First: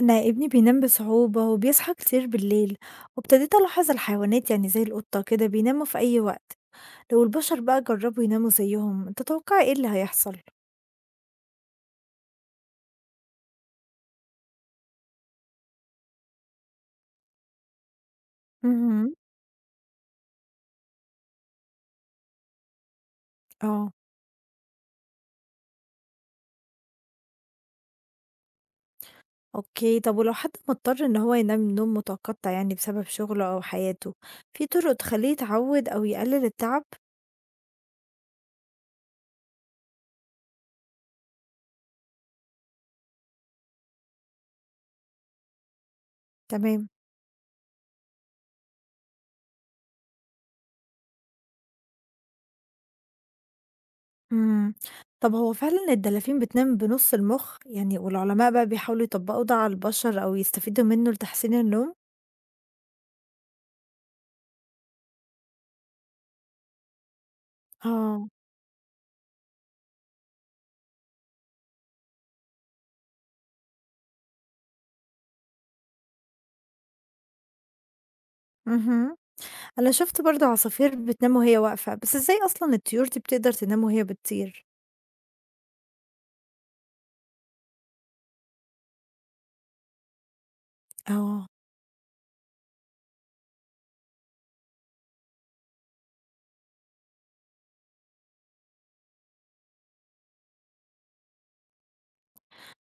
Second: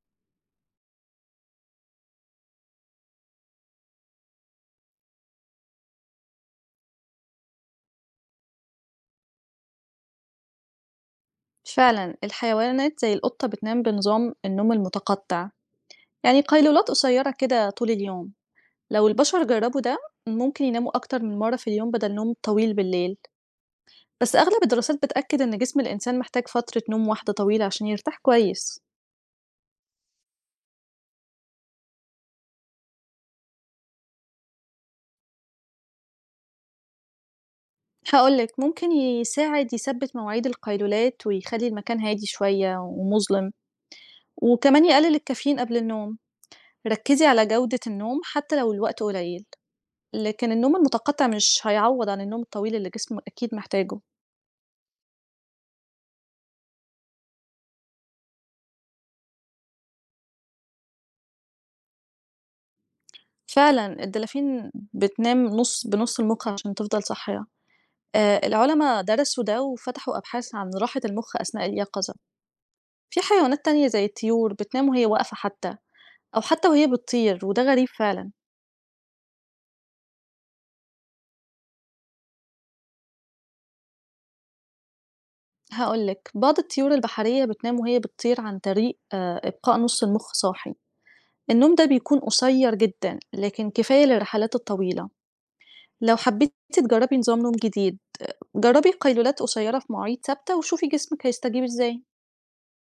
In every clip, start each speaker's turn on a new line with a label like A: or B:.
A: أنا ابني بينام بصعوبة وبيصحى كتير بالليل، وابتديت ألاحظ الحيوانات، يعني زي القطة كده بيناموا في أي وقت. لو البشر بقى جربوا يناموا زيهم، انت تتوقع ايه اللي هيحصل؟
B: فعلا الحيوانات زي القطة بتنام بنظام النوم المتقطع، يعني قيلولات قصيرة كده طول اليوم. لو
A: مهم.
B: البشر جربوا ده ممكن يناموا أكتر من مرة في اليوم بدل نوم طويل بالليل.
A: اه.
B: بس أغلب الدراسات بتأكد إن جسم الإنسان محتاج فترة نوم واحدة طويلة عشان يرتاح كويس.
A: اوكي، طب ولو حد مضطر ان هو ينام نوم متقطع يعني بسبب شغله أو حياته، في طرق تخليه يتعود أو يقلل التعب؟
B: هقولك ممكن يساعد يثبت مواعيد القيلولات ويخلي المكان هادي شوية ومظلم، وكمان يقلل الكافيين قبل النوم.
A: تمام.
B: ركزي على جودة النوم حتى لو الوقت قليل، لكن النوم المتقطع مش هيعوّض عن النوم الطويل اللي جسمه أكيد محتاجه.
A: مم. طب هو فعلا الدلافين بتنام بنص المخ يعني، والعلماء بقى بيحاولوا يطبقوا ده على البشر أو يستفيدوا منه لتحسين النوم؟
B: فعلًا الدلافين بتنام نُص بنُص المُخ عشان تفضل صاحية.
A: اه.
B: العُلما درسوا ده وفتحوا أبحاث عن راحة المُخ أثناء اليقظة. في حيوانات تانية زي الطيور بتنام وهي واقفة حتّى، أو حتّى وهي بتطير وده غريب فعلًا.
A: مهم. أنا شُفت برضه عصافير بتنام وهي واقفة، بس إزاي أصلًا الطيور دي بتقدر تنام وهي بتطير؟
B: هاقول لك، بعض الطيور البحرية بتنام وهي بتطير عن طريق إبقاء نُص المُخ صاحي.
A: آه.
B: النوم ده بيكون قصيّر جدًا، لكن كفاية للرحلات الطويلة. لو حبّيتِ تجرّبي نظام نوم جديد، جرّبي قيلولات قصيّرة في مواعيد ثابتة وشوفي جسمِك هيستجيب إزاي.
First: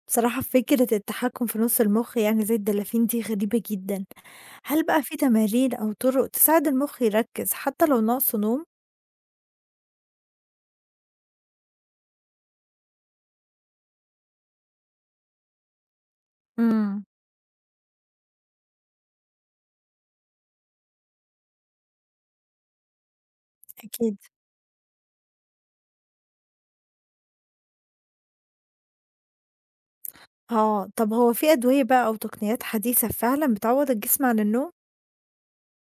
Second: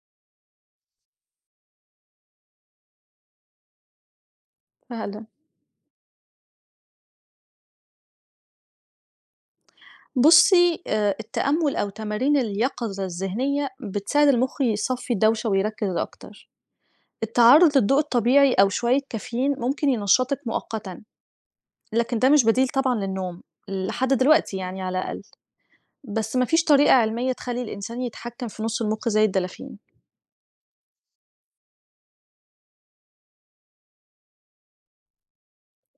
A: بصراحة فكرة التحكم في نُص المُخ يعني زي الدلافين دي غريبة جدًا. هل بقى في
B: فعلًا.
A: تمارين أو طُرق تساعد المُخ يركّز حتى لو ناقصه نوم؟
B: بُصّي، التأمُّل أو تمارين اليقظة الذهنية بتساعد المُخ يصفّي الدوشة ويركّز أكتر.
A: إمم.
B: التعرُّض للضوء الطبيعي أو شوية كافيين ممكن ينشّطِك مؤقتًا، لكن ده مش بديل طبعًا للنوم، لحد
A: أكيد.
B: دلوقتي يعني على الأقل. بس ما فيش طريقة علمية تخلّي الإنسان يتحكّم في نُص المُخ زي الدلافين.
A: آه، طب هو في أدوية بقى أو تقنيات حديثة فعلًا بتعوّض الجسم عن النوم؟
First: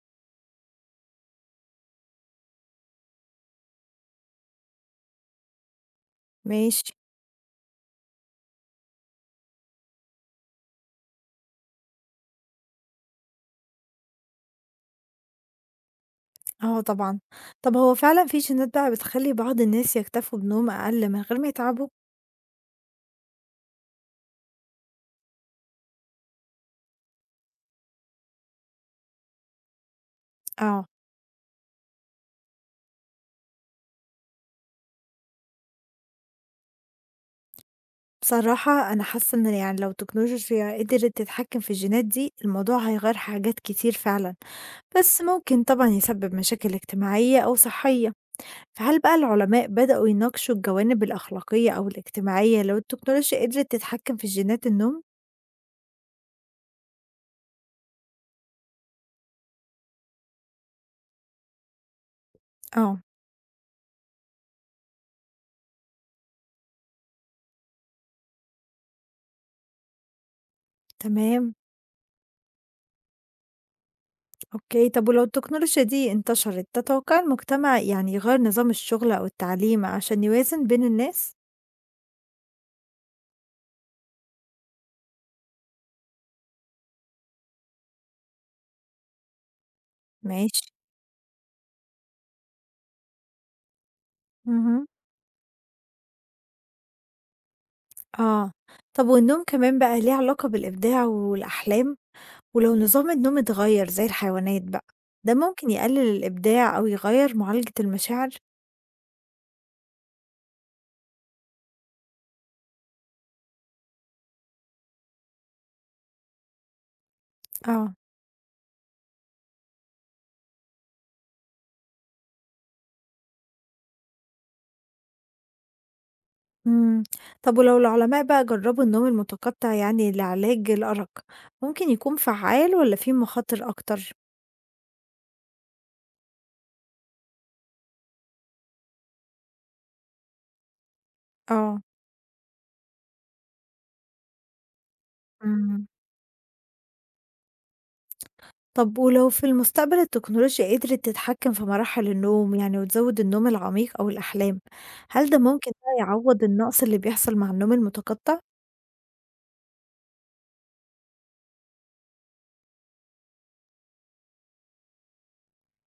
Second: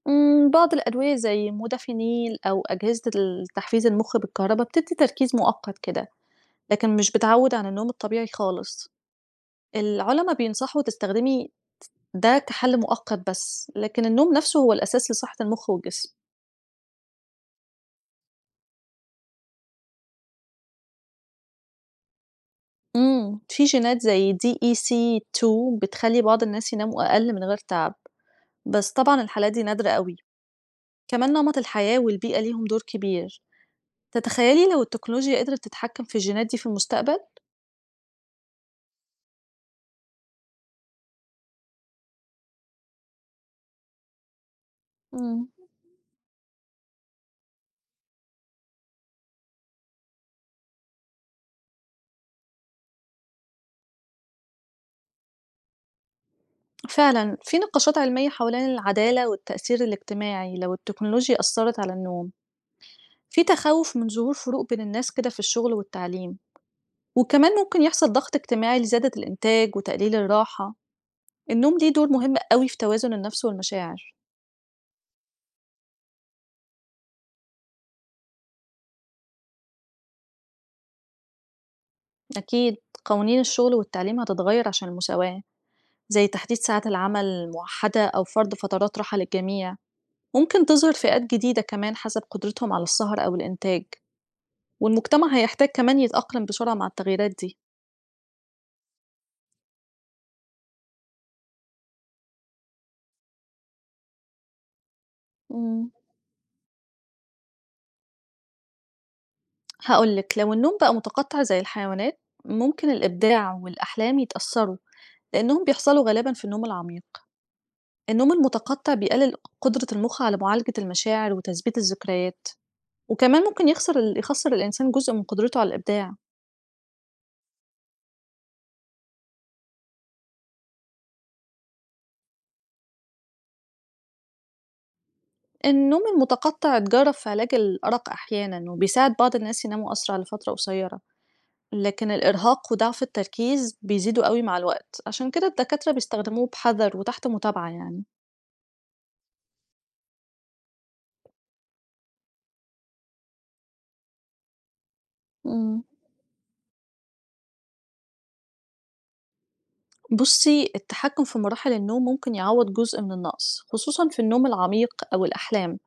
B: إمم، بعض الأدوية زي مودافينيل أو أجهزة ال تحفيز المُخ بالكهربا بتدّي تركيز مؤقت كده.
A: ماشي.
B: لكن مش بتعوّد عن النوم الطبيعي خالص. العُلَما بينصحوا تستخدمي ده كحل مؤقت بس، لكن النوم نَفْسه هو الأساس لصحّة المُخ والجسم.
A: آه طبعًا. طب هو فعلًا في جينات بقى بتخلّي بعض الناس يكتفوا بنوم أقل من غير ما يتعبوا؟
B: إمم، في جينات زي DEC2 بتخلّي بعض الناس يناموا أقل من غير تعب، بس طبعًا الحالات دي نادرة أوي.
A: آه.
B: كمان نمط الحياة والبيئة ليهم دور كبير. تتخيّلي لو التكنولوجيا قدرت تتحكّم في الجينات دي في المستقبل؟
A: بصراحة أنا حاسة إن يعني لو التكنولوجيا قدرت تتحكم في الجينات دي، الموضوع هيغير حاجات كتير فعلا، بس
B: إمم،
A: ممكن طبعا يسبب مشاكل اجتماعية أو صحية. فهل بقى العلماء بدأوا يناقشوا الجوانب الأخلاقية أو الاجتماعية لو التكنولوجيا قدرت تتحكم في جينات النوم؟
B: فعلًا في نقاشات علمية حوالين العدالة والتأثير الاجتماعي لو التكنولوجيا أثّرت على النوم.
A: اه.
B: في تخوف من ظهور فروق بين الناس كده في الشغل والتعليم، وكمان ممكن يحصل ضغط اجتماعي لزيادة الإنتاج وتقليل الراحة.
A: تمام.
B: النوم ليه دور مهم قوي في توازن النفس والمشاعر.
A: اوكي، طب ولو التكنولوجيا دي انتشرت، تتوقع المجتمع يعني يغير نظام الشغل أو التعليم عشان يوازن بين الناس؟
B: أكيد، قوانين الشغل والتعليم هتتغير عشان المساواة، زي تحديد ساعات العمل الموحدة أو فرض فترات راحة للجميع.
A: ماشي.
B: ممكن تظهر فئات جديدة كمان حسب قدرتهم على السهر أو الإنتاج.
A: مهم.
B: والمجتمع هيحتاج كمان يتأقلم بسرعة مع التغييرات دي.
A: آه، طب والنوم كمان بقى ليه علاقة بالإبداع والأحلام؟ ولو نظام النوم اتغيّر زي الحيوانات بقى، ده ممكن
B: مم.
A: يقلل الإبداع أو يغيّر معالجة المشاعر؟
B: هاقول لِك، لو النوم بقى متقطع زي الحيوانات، ممكن الإبداع والأحلام يتأثّروا، لإنهم بيحصلوا غالبًا في النوم العميق.
A: آه.
B: النوم المتقطع بيقلل قدرة المخ على معالجة المشاعر وتثبيت الذكريات، وكمان ممكن يخسر ال يخسّر الإنسان جزء من قدرته على الإبداع.
A: إمم، طب ولو العلماء بقى جرّبوا النوم المتقطع يعني لعلاج الأرق، ممكن يكون فعّال والّا فيه مخاطر أكتر؟
B: النوم المتقطع اتجرّب في علاج الأرق أحيانًا، وبيساعد بعض الناس يناموا أسرع لفترة قصيرة،
A: آه.
B: لكن الإرهاق وضعف التركيز بيزيدوا أوي مع الوقت، عشان كده
A: إمم،
B: الدكاترة بيستخدموه بحذر وتحت متابعة يعني.
A: طب ولو في المستقبل التكنولوجيا قدرت تتحكم في مراحل النوم يعني وتزوّد النوم العميق أو الأحلام، هل ده ممكن
B: إمم.
A: بقى يعوّض النقص اللي بيحصل مع النوم المتقطع؟
B: بُصّي، التحكم في مراحل النوم ممكن يعوّض جزء من النقص، خصوصًا في النوم العميق أو الأحلام،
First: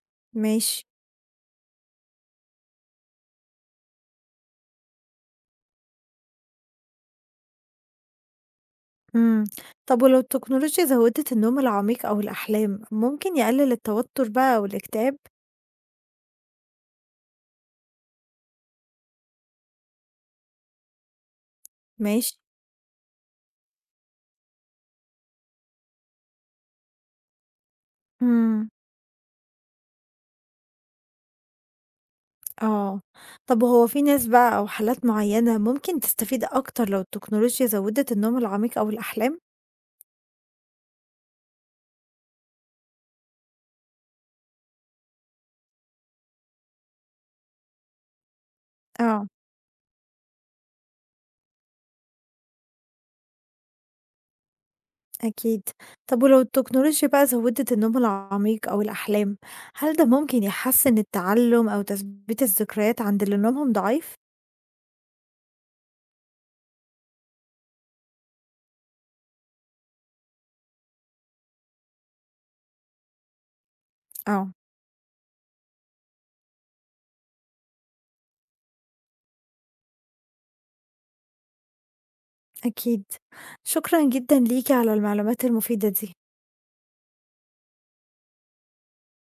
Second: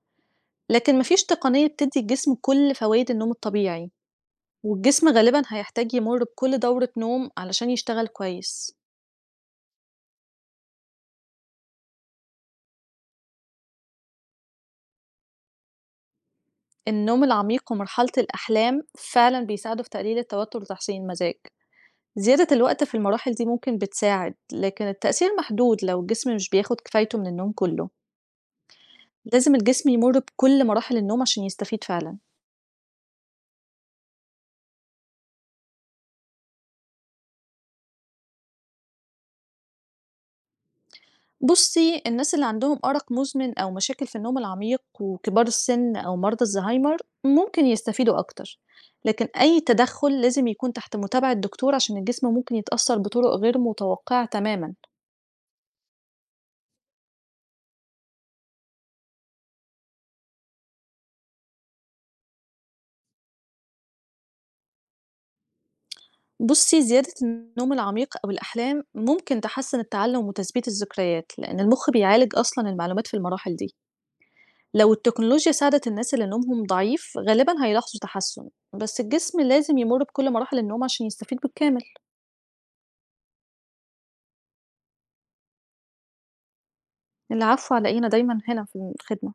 A: ماشي.
B: لكن ما فيش تقنية بتدّي الجسم كل فوايد النوم الطبيعي، والجسم غالبًا هيحتاج يمُر بكل دورة نوم علشان يشتغل كويس.
A: إمم. طب ولو التكنولوجيا زوّدت النوم العميق أو الأحلام، ممكن يقلل التوتر بقى أو الاكتئاب؟
B: النوم العميق ومرحلة الأحلام فعلًا بيساعدوا في تقليل التوتر وتحسين المزاج.
A: ماشي.
B: زيادة الوقت في المراحل دي ممكن بتساعد، لكن التأثير محدود لو الجسم مش بياخد كفايته من النوم كله.
A: إمم.
B: لازم الجسم يمُر بكل مراحل النوم عشان يستفيد فعلًا.
A: آه. طب وهو في ناس بقى أو حالات معيّنة ممكن تستفيد أكتر لو التكنولوجيا زوّدت النوم العميق أو الأحلام؟
B: بُصّي، الناس اللي عندهم أرق مزمن أو مشاكل في النوم العميق وكبار السن أو مرضى الزهايمر ممكن يستفيدوا أكتر، لكن
A: آه.
B: أي تدخُّل لازم يكون تحت متابعة دكتور عشان الجسم ممكن يتأثّر بطرق غير متوقعة تمامًا.
A: أكيد. طب ولو التكنولوجيا بقى زوّدت النوم العميق أو الأحلام، هل ده ممكن يحسّن التعلُّم أو تثبيت الذكريات عند اللي نومهم ضعيف؟
B: بُصّي، زيادة النوم العميق أو الأحلام ممكن تحسّن التعلُّم وتثبيت الذكريات، لإن المُخ بيعالج أصلًا المعلومات في المراحل دي.
A: آه.
B: لو التكنولوجيا ساعدت الناس اللي نومهم ضعيف غالبًا هيلاحظوا تحسُّن، بس الجسم لازم يمُر بكل مراحل النوم عشان يستفيد بالكامل.
A: أكيد. شكرًا جدًا ليكِ على المعلومات المفيدة دي.
B: العفو على إيه، أنا دايمًا هنا في الخدمة.